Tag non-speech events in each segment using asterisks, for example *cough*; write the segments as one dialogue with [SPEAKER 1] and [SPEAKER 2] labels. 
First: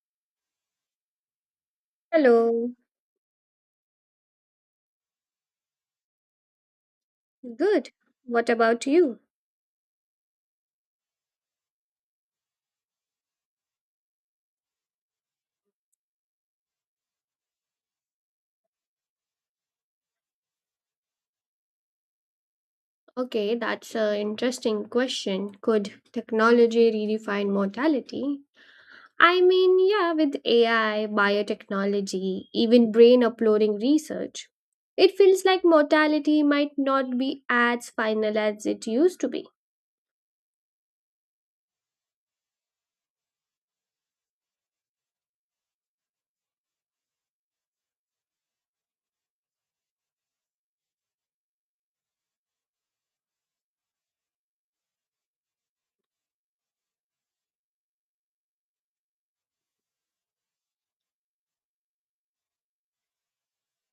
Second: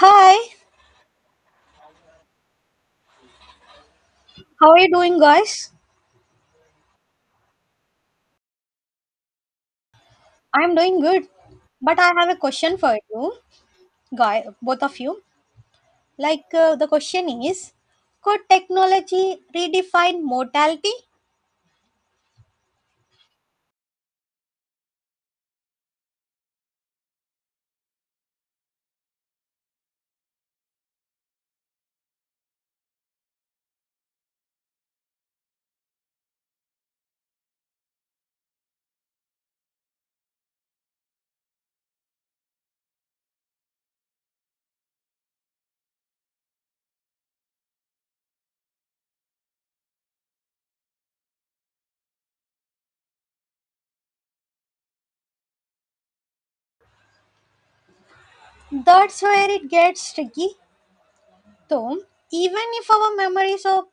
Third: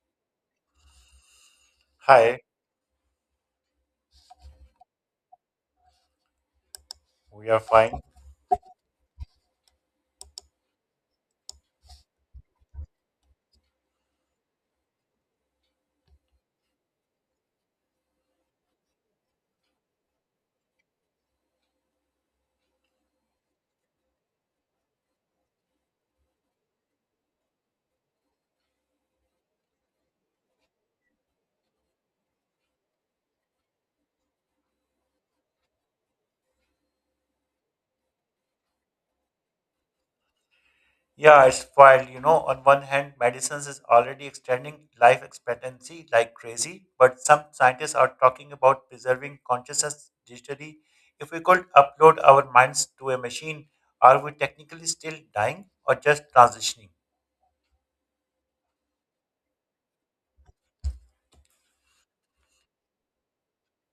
[SPEAKER 1] Hi,
[SPEAKER 2] Hi,
[SPEAKER 3] Hello,
[SPEAKER 1] how are you doing, guys?
[SPEAKER 2] we are
[SPEAKER 3] good.
[SPEAKER 2] fine.
[SPEAKER 3] What about you?
[SPEAKER 1] I'm doing good, but I have a question for you, guy, both of you. The question is, could technology redefine mortality?
[SPEAKER 3] Okay, that's an interesting question. Could technology redefine mortality? I mean, yeah, with AI, biotechnology, even brain uploading research, it feels like mortality might not be as final as it used to be.
[SPEAKER 2] Yeah, it's wild. On one hand, medicines is already extending life expectancy like crazy, but some scientists are talking about preserving consciousness digitally. If we could upload our minds to a machine, are we technically still dying or just transitioning?
[SPEAKER 1] That's where it gets tricky, though. Even if our memories or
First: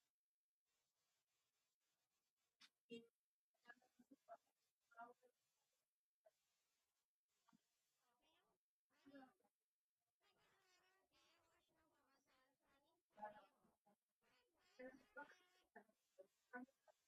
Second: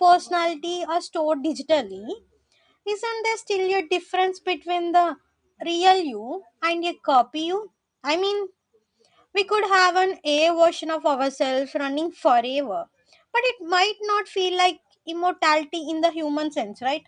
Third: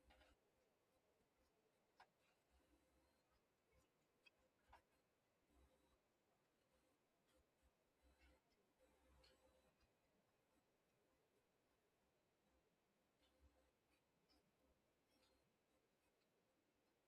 [SPEAKER 1] personality are stored digitally, isn't there still a difference between the real you and a copy you? I mean, We could have an A version of ourselves running forever, but it might not feel like immortality in the human sense, right?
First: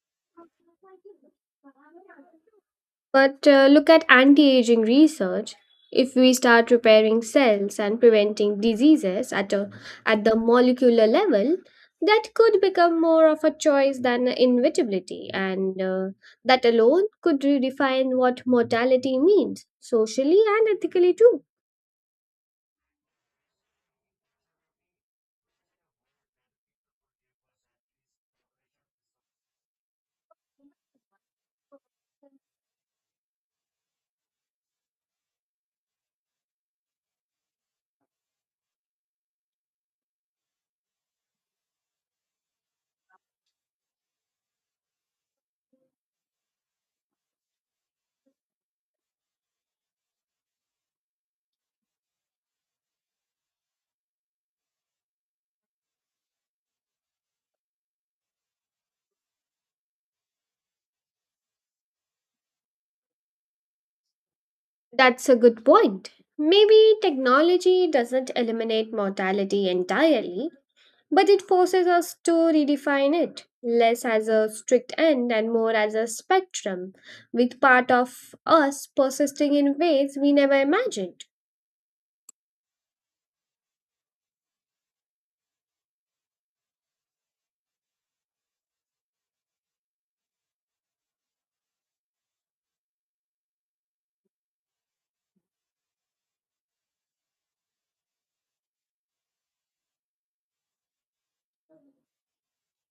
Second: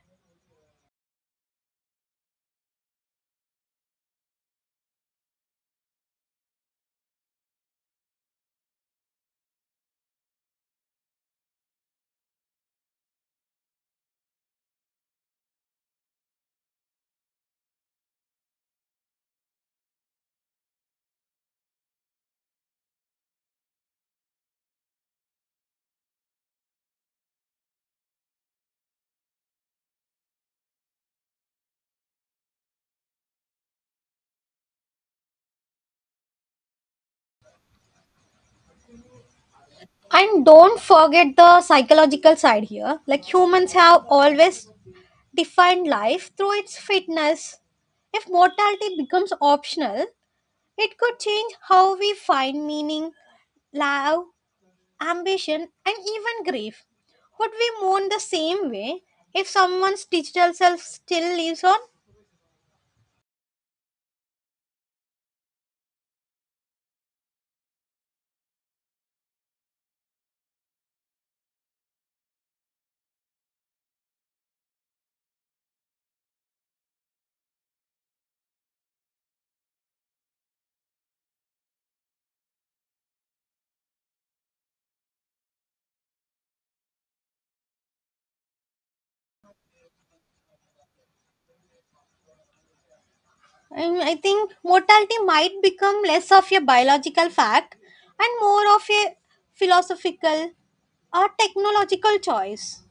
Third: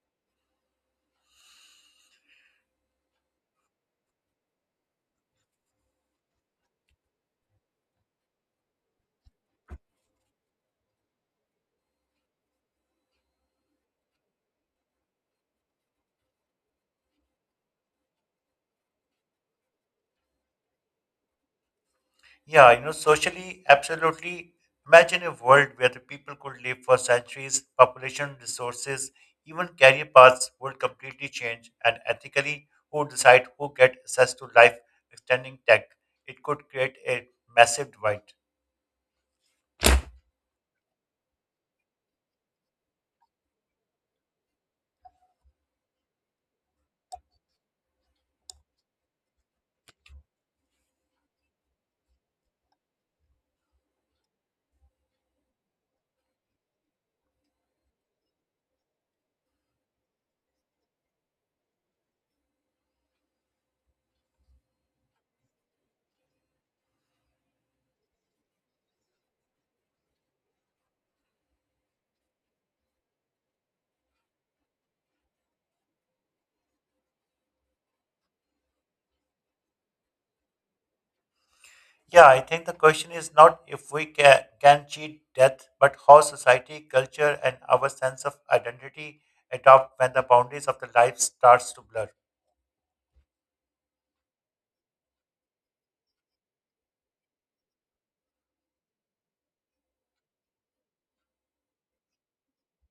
[SPEAKER 3] But look at anti aging research. If we start repairing cells and preventing diseases at the molecular level, that could become more of a choice than inevitability, and that alone could redefine what mortality means, socially and ethically, too.
[SPEAKER 2] Yeah, socially, absolutely. Imagine a world where the people could live for centuries, population, resources, even career paths would completely change, and ethically, who decide who get access to life extending tech? It could create a massive divide.
[SPEAKER 1] And don't forget the psychological side here. Like humans have always defined life through its fitness. If mortality becomes optional, it could change how we find meaning, love, ambition, and even grief. Would we mourn the same way if someone's digital self still lives on?
[SPEAKER 3] That's a good point. Maybe technology doesn't eliminate mortality entirely, but it forces us to redefine it, less as a strict end and more as a spectrum, with part of us persisting in ways we never imagined.
[SPEAKER 2] Yeah, I think the question is not if can cheat death, but how society, culture, and our sense of identity adapt when the boundaries of the life starts to blur.
[SPEAKER 1] And I think mortality might become less of a biological fact and more of a philosophical or technological choice.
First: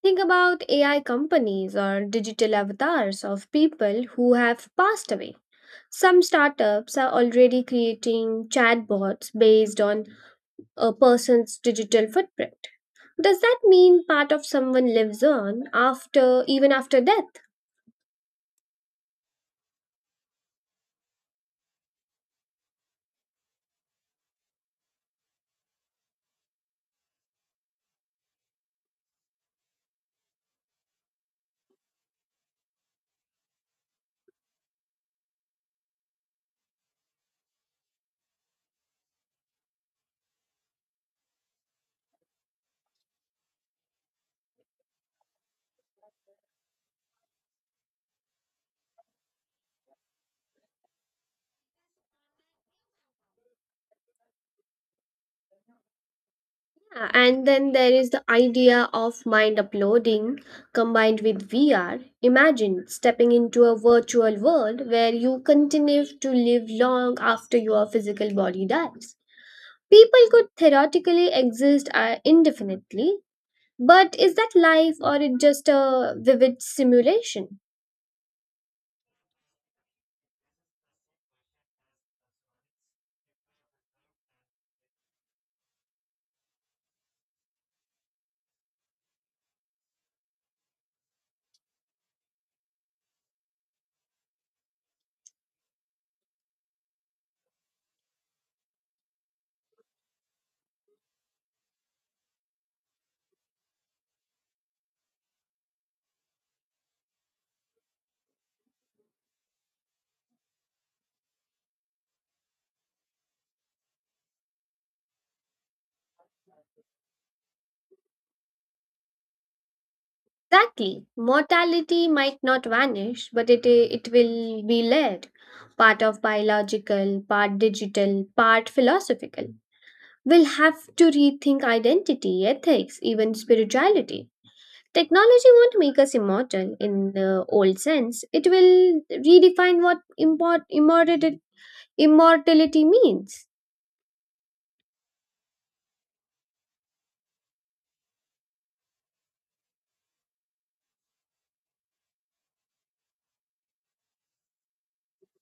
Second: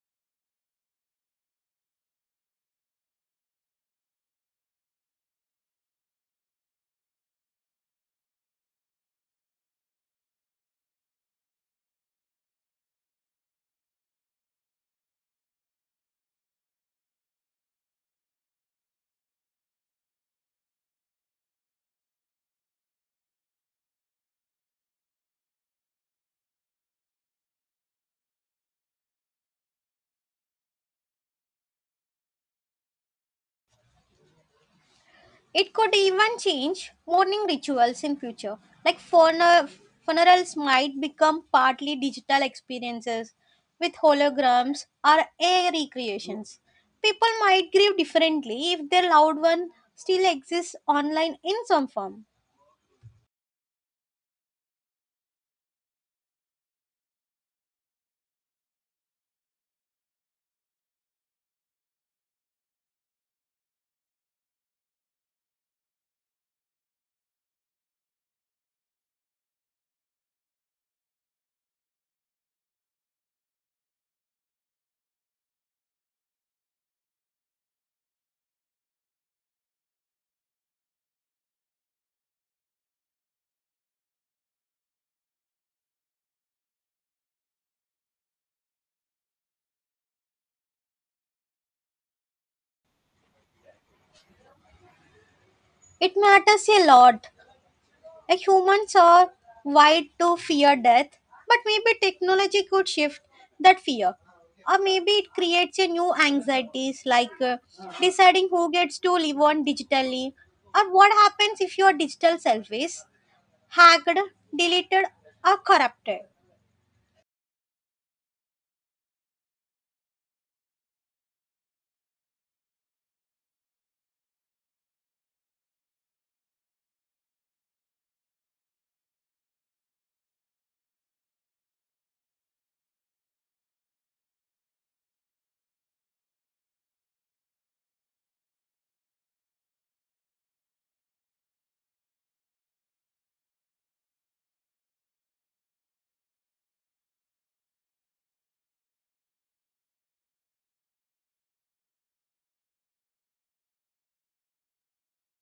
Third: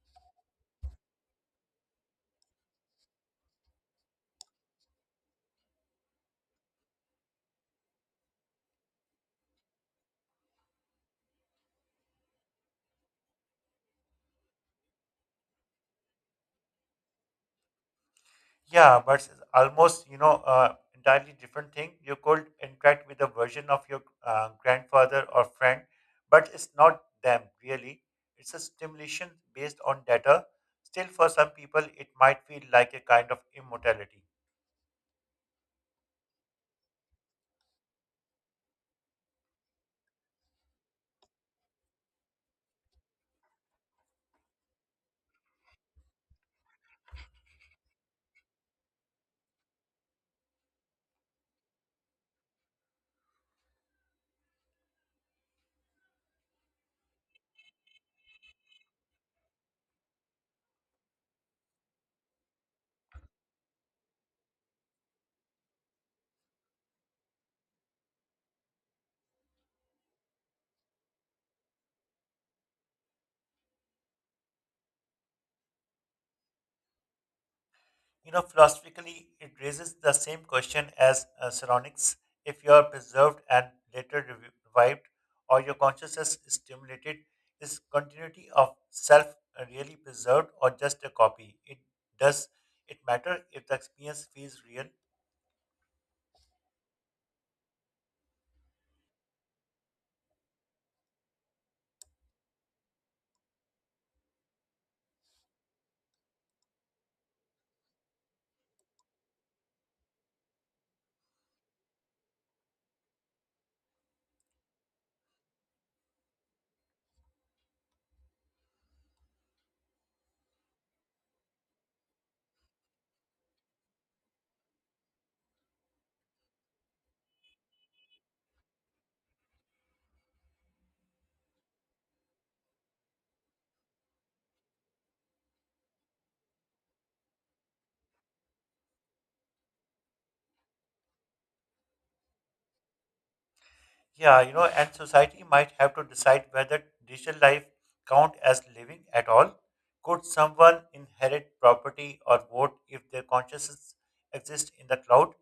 [SPEAKER 3] Think about AI companies or digital avatars of people who have passed away. Some startups are already creating chatbots based on a person's digital footprint. Does that mean part of someone lives on after even after death?
[SPEAKER 2] Yeah, but it's almost entirely different thing. You could interact with a version of your grandfather or friend, but it's not them really. It's a stimulation based on data. Still, for some people, it might feel like a kind of immortality.
[SPEAKER 1] It could even change mourning rituals in future. Like funerals might become partly digital experiences with holograms or AI recreations. People might grieve differently if their loved one still exists online in some form.
[SPEAKER 3] Yeah, and then there is the idea of mind uploading combined with VR. Imagine stepping into a virtual world where you continue to live long after your physical body dies. People could theoretically exist indefinitely, but is that life or it just a vivid simulation?
[SPEAKER 2] You know, philosophically, it raises the same question as psionics. If you are preserved and later revived, or your consciousness is stimulated, is continuity of self really preserved or just a copy? It does it matter if the experience feels real?
[SPEAKER 1] It matters a lot. Like humans are wired to fear death, but maybe technology could shift that fear. Or maybe it creates a new anxieties like deciding who gets to live on digitally or what happens if your digital self is hacked, deleted or corrupted.
[SPEAKER 3] Exactly. Mortality might not vanish, but it will be layered. Part of biological, part digital, part philosophical will have to rethink identity, ethics, even spirituality. Technology won't make us immortal in the old sense, it will redefine what immortality means.
[SPEAKER 2] Yeah, and society might have to decide whether digital life count as living at all. Could someone inherit property or vote if their consciousness exists in the cloud?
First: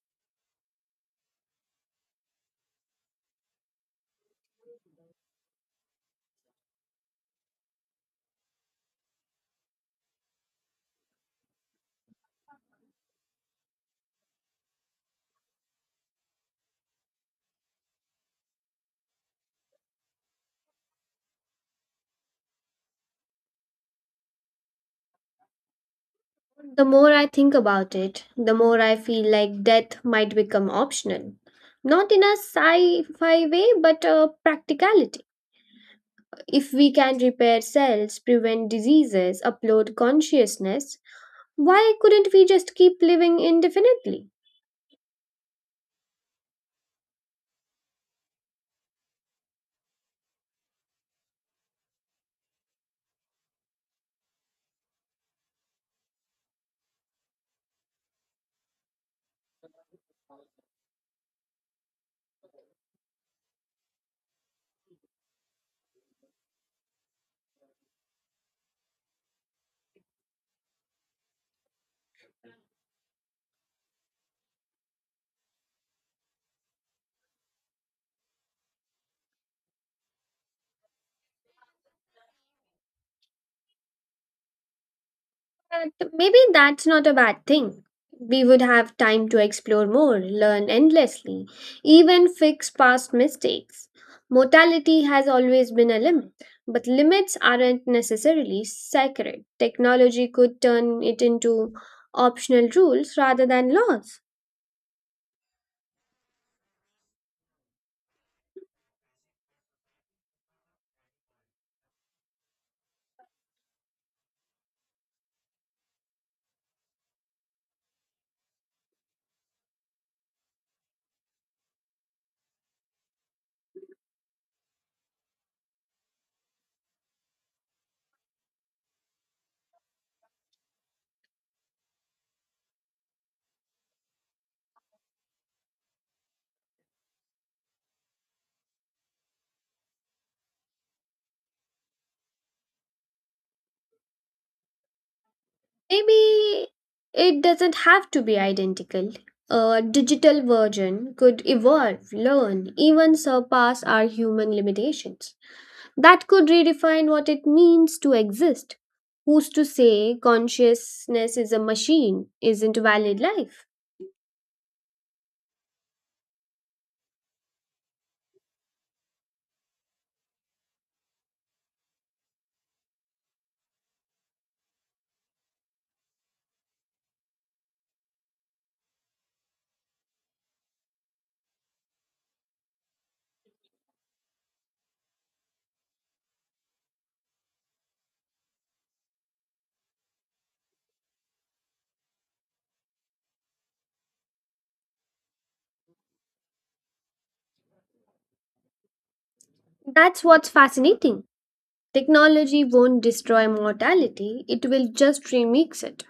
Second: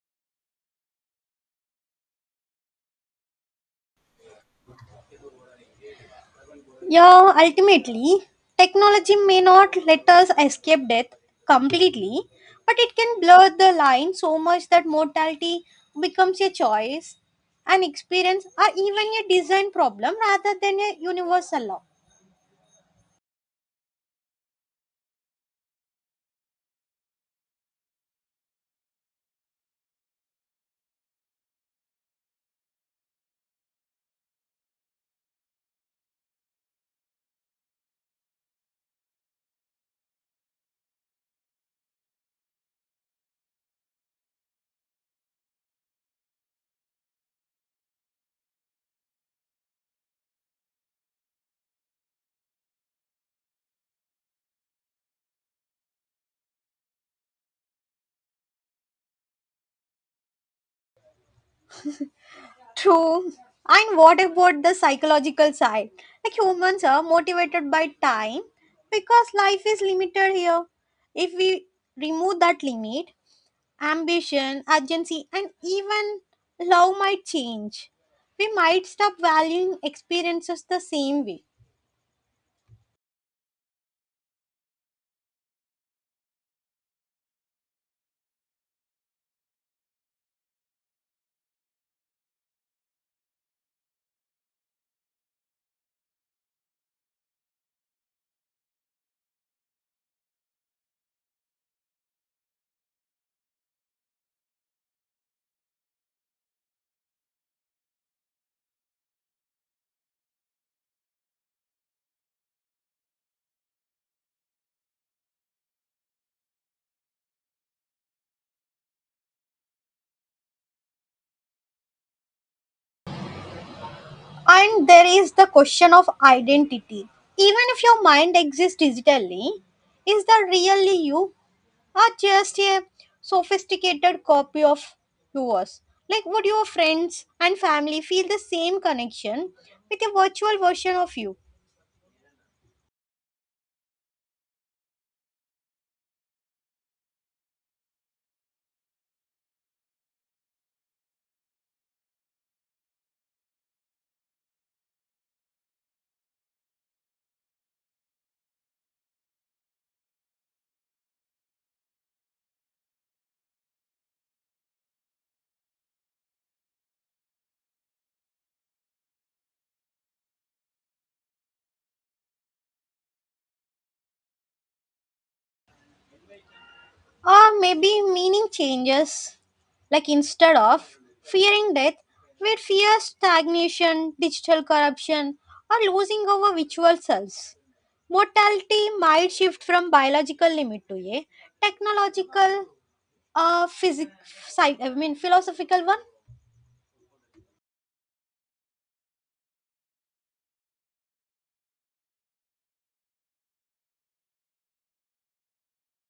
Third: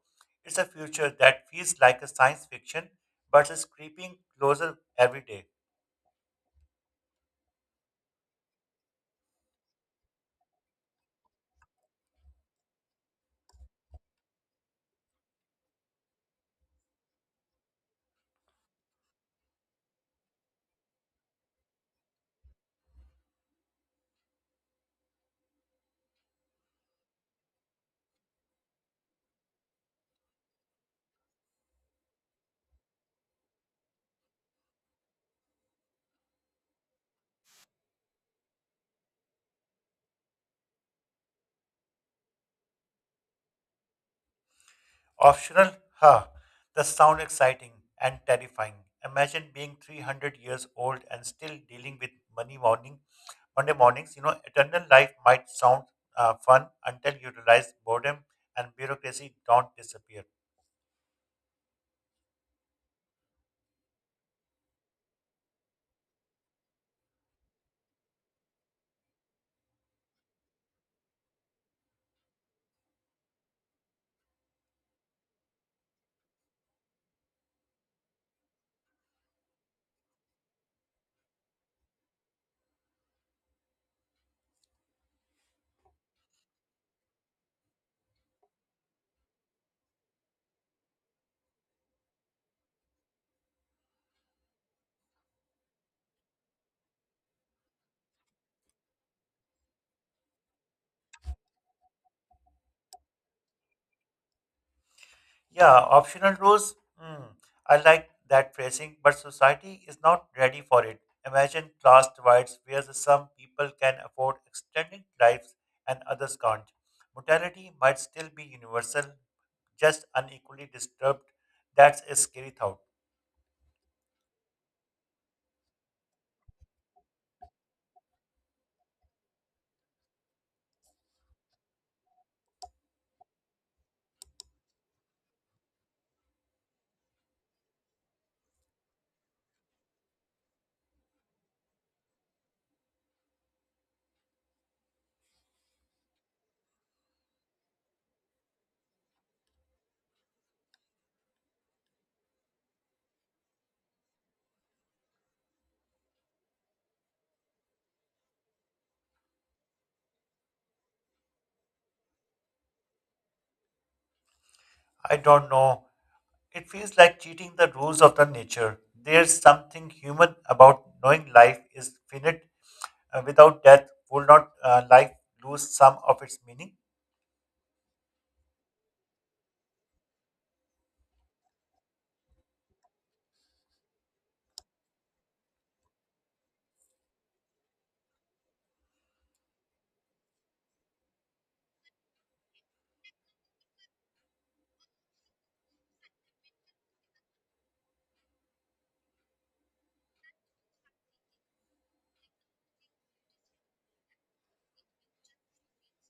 [SPEAKER 2] It's a future that feels like a science fiction, but is creeping closer every day.
[SPEAKER 1] Yeah, ultimately, technology may not let us escape death completely, but it can blur the line so much that mortality becomes a choice, an experience, or even a design problem rather than a universal law.
[SPEAKER 3] The more I think about it, the more I feel like death might become optional. Not in a sci fi way, but a practicality. If we can repair cells, prevent diseases, upload consciousness, why couldn't we just keep living indefinitely?
[SPEAKER 2] Optional, huh? The sound exciting and terrifying. Imagine being 300 years old and still dealing with money morning Monday mornings. Eternal life might sound fun until you realize boredom and bureaucracy don't disappear.
[SPEAKER 1] True. And what about the psychological side? Like humans are motivated by time because life is limited here. If we remove that limit, ambition, urgency, and even love might change. We might stop valuing experiences the same way.
[SPEAKER 3] But maybe that's not a bad thing. We would have time to explore more, learn endlessly, even fix past mistakes. Mortality has always been a limit, but limits aren't necessarily sacred. Technology could turn it into optional rules rather than laws.
[SPEAKER 2] Yeah, optional rules. Hmm, I like that phrasing, but society is not ready for it. Imagine class divides where the some people can afford extended lives and others can't. Mortality might still be universal, just unequally disturbed. That's a scary thought.
[SPEAKER 1] And there is the question of identity. Even if your mind exists digitally, is that really you or just a sophisticated copy of yours? Like, would your friends and family feel the same connection with a virtual version of you?
[SPEAKER 3] Maybe it doesn't have to be identical. A digital version could evolve, learn, even surpass our human limitations. That could redefine what it means to exist. Who's to say consciousness is a machine, isn't a valid life?
[SPEAKER 2] I don't know. It feels like cheating the rules of the nature. There's something human about knowing life is finite. Without death, will not life lose some of its meaning?
[SPEAKER 1] Or maybe meaning changes. Like instead of fearing death, we fear stagnation, digital corruption, or losing our virtual selves. Mortality might shift from biological limit to a technological, uh, physic, I mean philosophical one.
[SPEAKER 3] That's what's fascinating. Technology won't destroy mortality, it will just remix it.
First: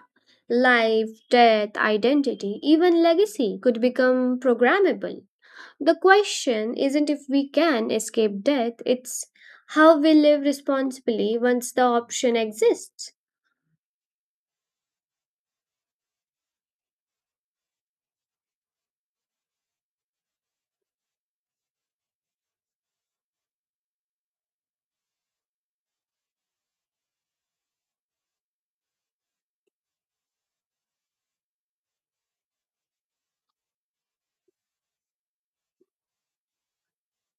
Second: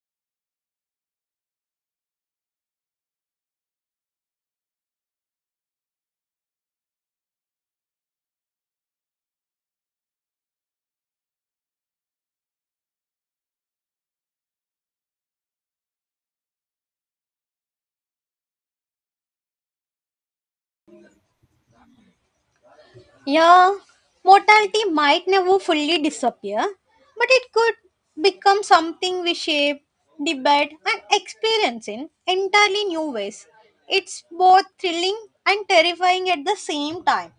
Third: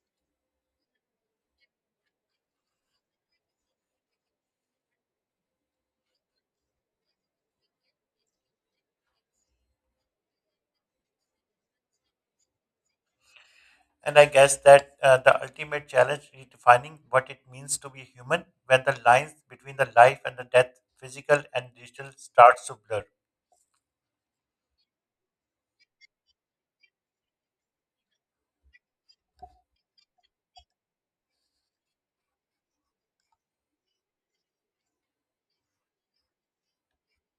[SPEAKER 3] Life, death, identity, even legacy could become programmable. The question isn't if we can escape death, it's how we live responsibly once the option exists.
[SPEAKER 2] And I guess that the ultimate challenge is defining what it means to be human when the lines between the life and the death, physical and digital, starts to blur.
[SPEAKER 1] Yeah, mortality might never fully disappear, but it could become something we shape, debate, and experience in entirely new ways. It's both thrilling and terrifying at the same time.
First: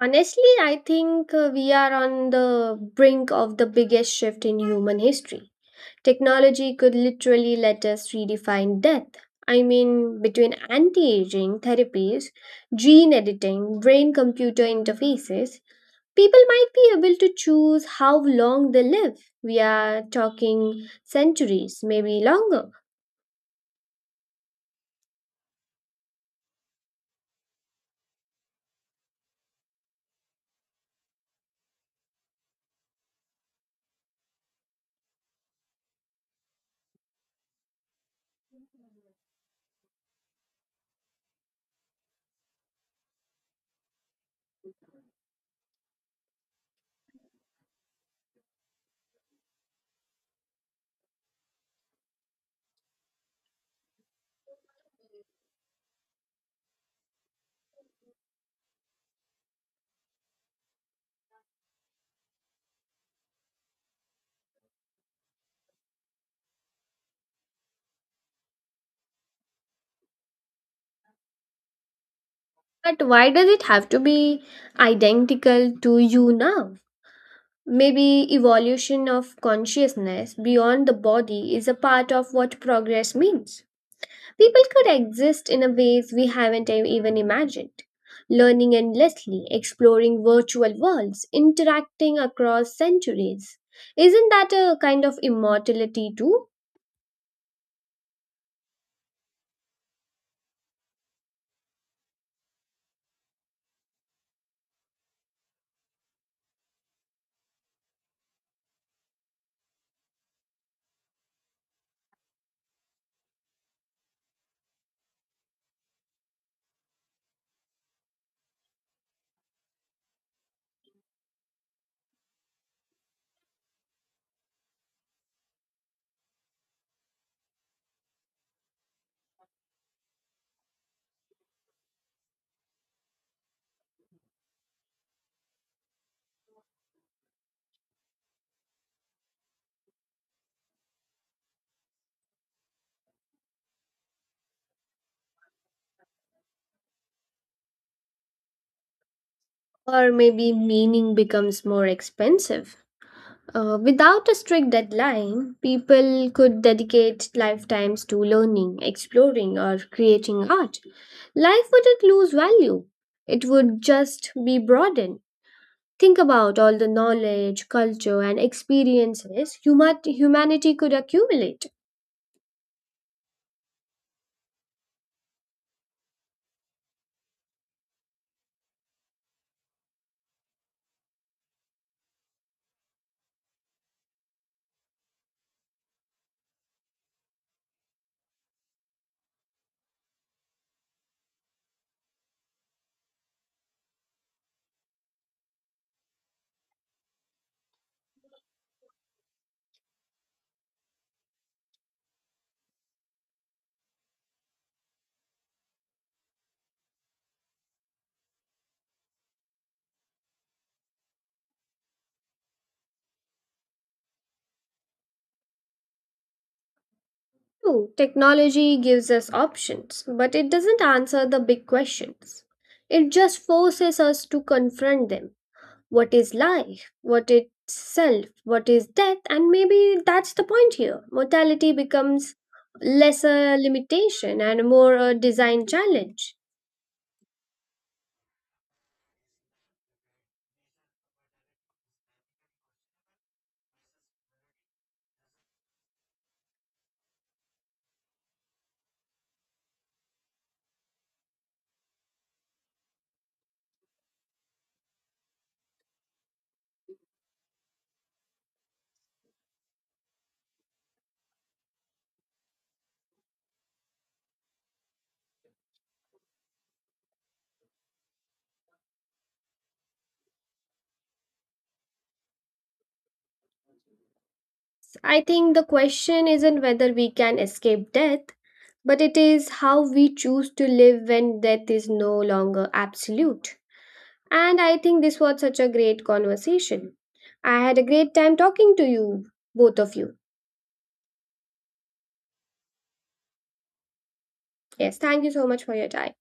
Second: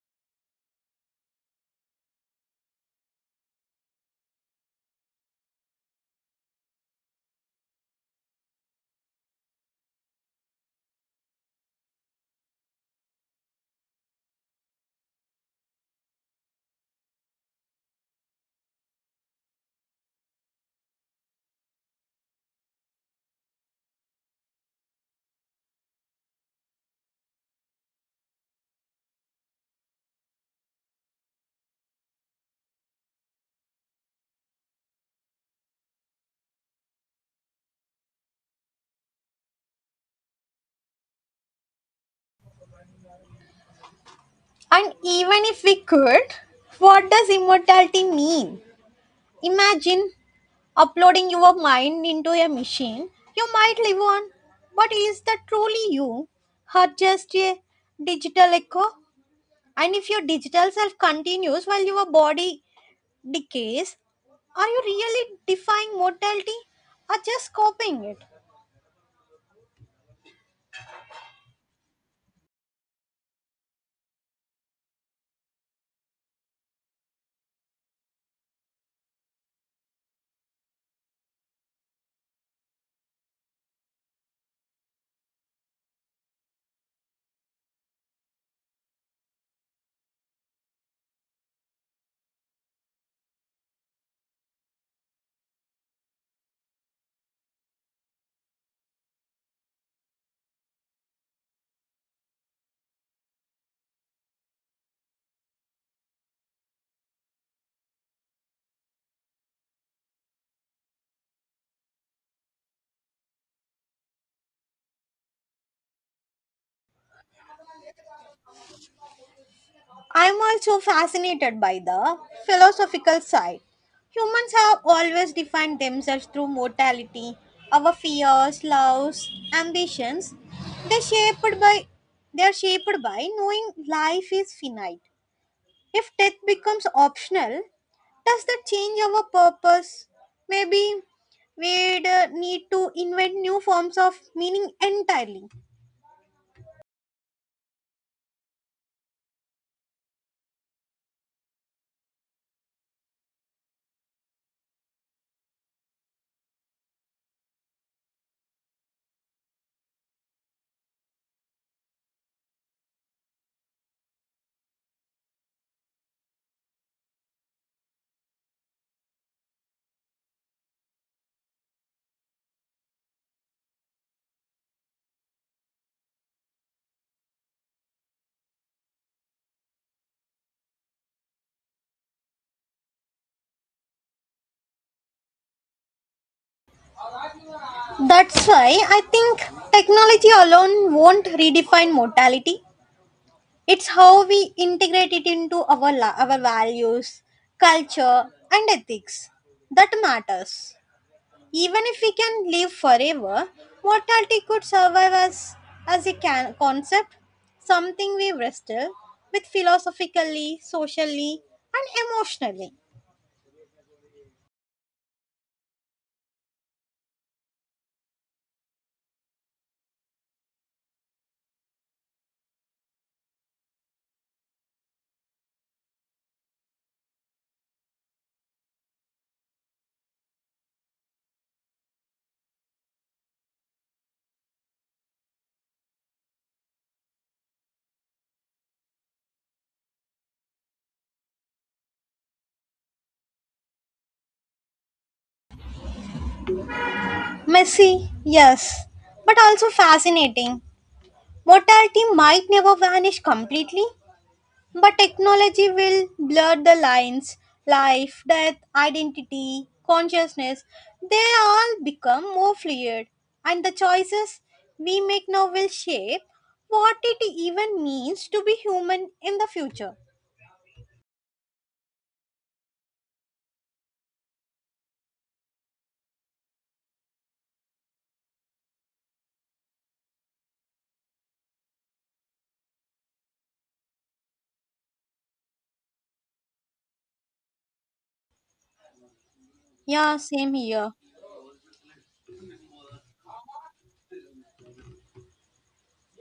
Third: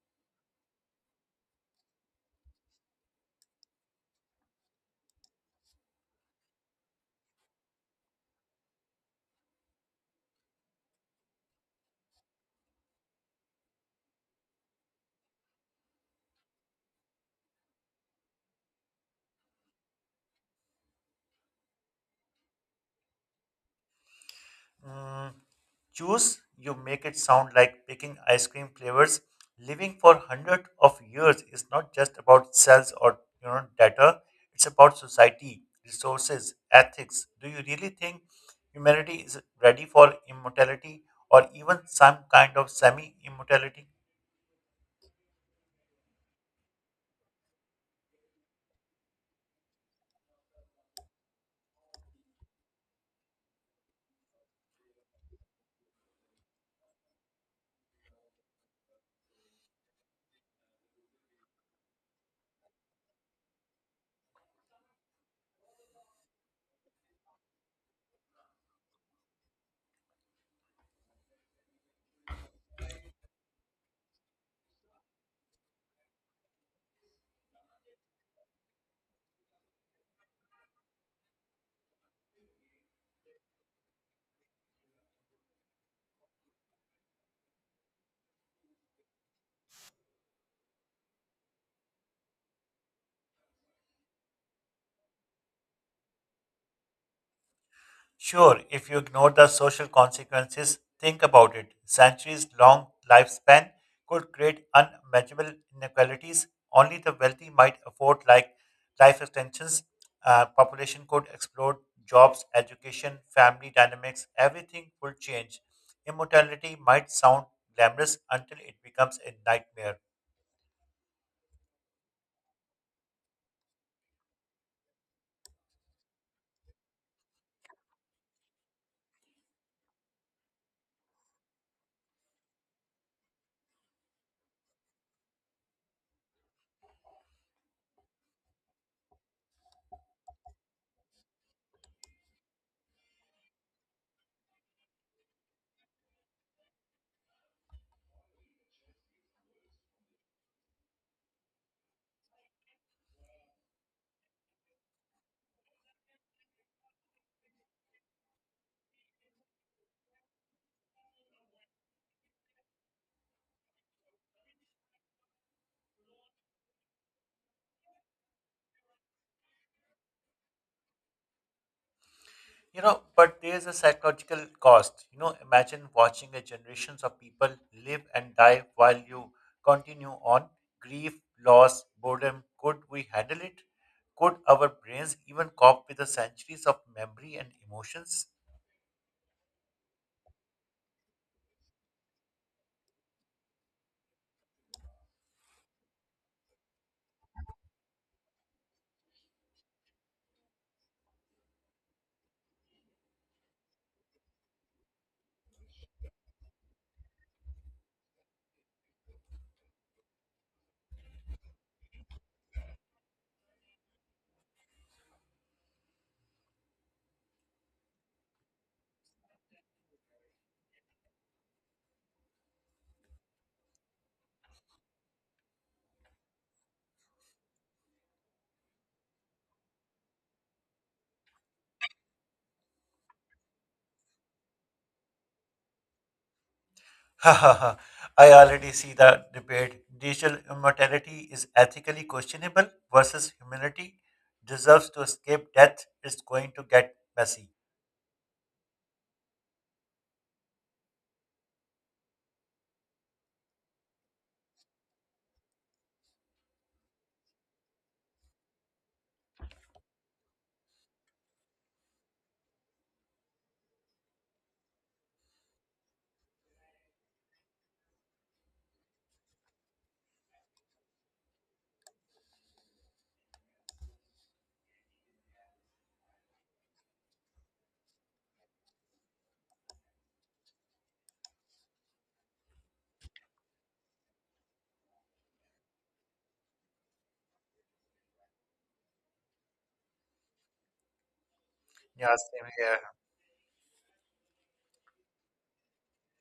[SPEAKER 3] Honestly, I think we are on the brink of the biggest shift in human history. Technology could literally let us redefine death. I mean, between anti aging therapies, gene editing, brain computer interfaces, people might be able to choose how long they live. We are talking centuries, maybe longer.
[SPEAKER 2] Mm, choose, you make it sound like picking ice cream flavors. Living for hundreds of years is not just about cells or data. It's about society, resources, ethics. Do you really think humanity is ready for immortality or even some kind of semi-immortality?
[SPEAKER 1] And even if we could, what does immortality mean? Imagine uploading your mind into a machine. You might live on, but is that truly you? Or just a digital echo? And if your digital self continues while your body decays, are you really defying mortality or just copying it?
[SPEAKER 3] But why does it have to be identical to you now? Maybe evolution of consciousness beyond the body is a part of what progress means. People could exist in a ways we haven't even imagined, learning endlessly, exploring virtual worlds, interacting across centuries. Isn't that a kind of immortality too?
[SPEAKER 2] Sure, if you ignore the social consequences, think about it. Centuries long lifespan could create unimaginable inequalities. Only the wealthy might afford like life extensions. Population could explode jobs, education, family dynamics, everything will change. Immortality might sound glamorous until it becomes a nightmare.
[SPEAKER 1] I'm also fascinated by the philosophical side. Humans have always defined themselves through mortality, our fears, loves, ambitions. They're shaped by they're shaped by knowing life is finite. If death becomes optional, does that change our purpose? Maybe we'd need to invent new forms of meaning entirely.
[SPEAKER 3] Or maybe meaning becomes more expensive. Without a strict deadline, people could dedicate lifetimes to learning, exploring, or creating art. Life wouldn't lose value, it would just be broadened. Think about all the knowledge, culture, and experiences humanity could accumulate.
[SPEAKER 2] But there's a psychological cost. Imagine watching a generations of people live and die while you continue on. Grief, loss, boredom. Could we handle it? Could our brains even cope with the centuries of memory and emotions?
[SPEAKER 1] That's why I think technology alone won't redefine mortality. It's how we integrate it into our values, culture, and ethics that matters. Even if we can live forever, mortality could survive us as a concept, something we wrestle with philosophically, socially, and emotionally.
[SPEAKER 3] Two, technology gives us options, but it doesn't answer the big questions. It just forces us to confront them. What is life, what is self, what is death, and maybe that's the point here. Mortality becomes less a limitation and more a design challenge.
[SPEAKER 2] *laughs* I already see the debate. Digital immortality is ethically questionable versus humanity deserves to escape death. It's going to get messy.
[SPEAKER 1] Messy, yes, but also fascinating. Mortality might never vanish completely, but technology will blur the lines life, death, identity, consciousness. They all become more fluid, and the choices we make now will shape what it even means to be human in the future.
[SPEAKER 3] I think the question isn't whether we can escape death, but it is how we choose to live when death is no longer absolute. And I think this was such a great conversation. I had a great time talking to you, both of you.
[SPEAKER 1] Yeah, same here.
[SPEAKER 2] Yeah, same here.
[SPEAKER 3] Yes, thank you so much for your time.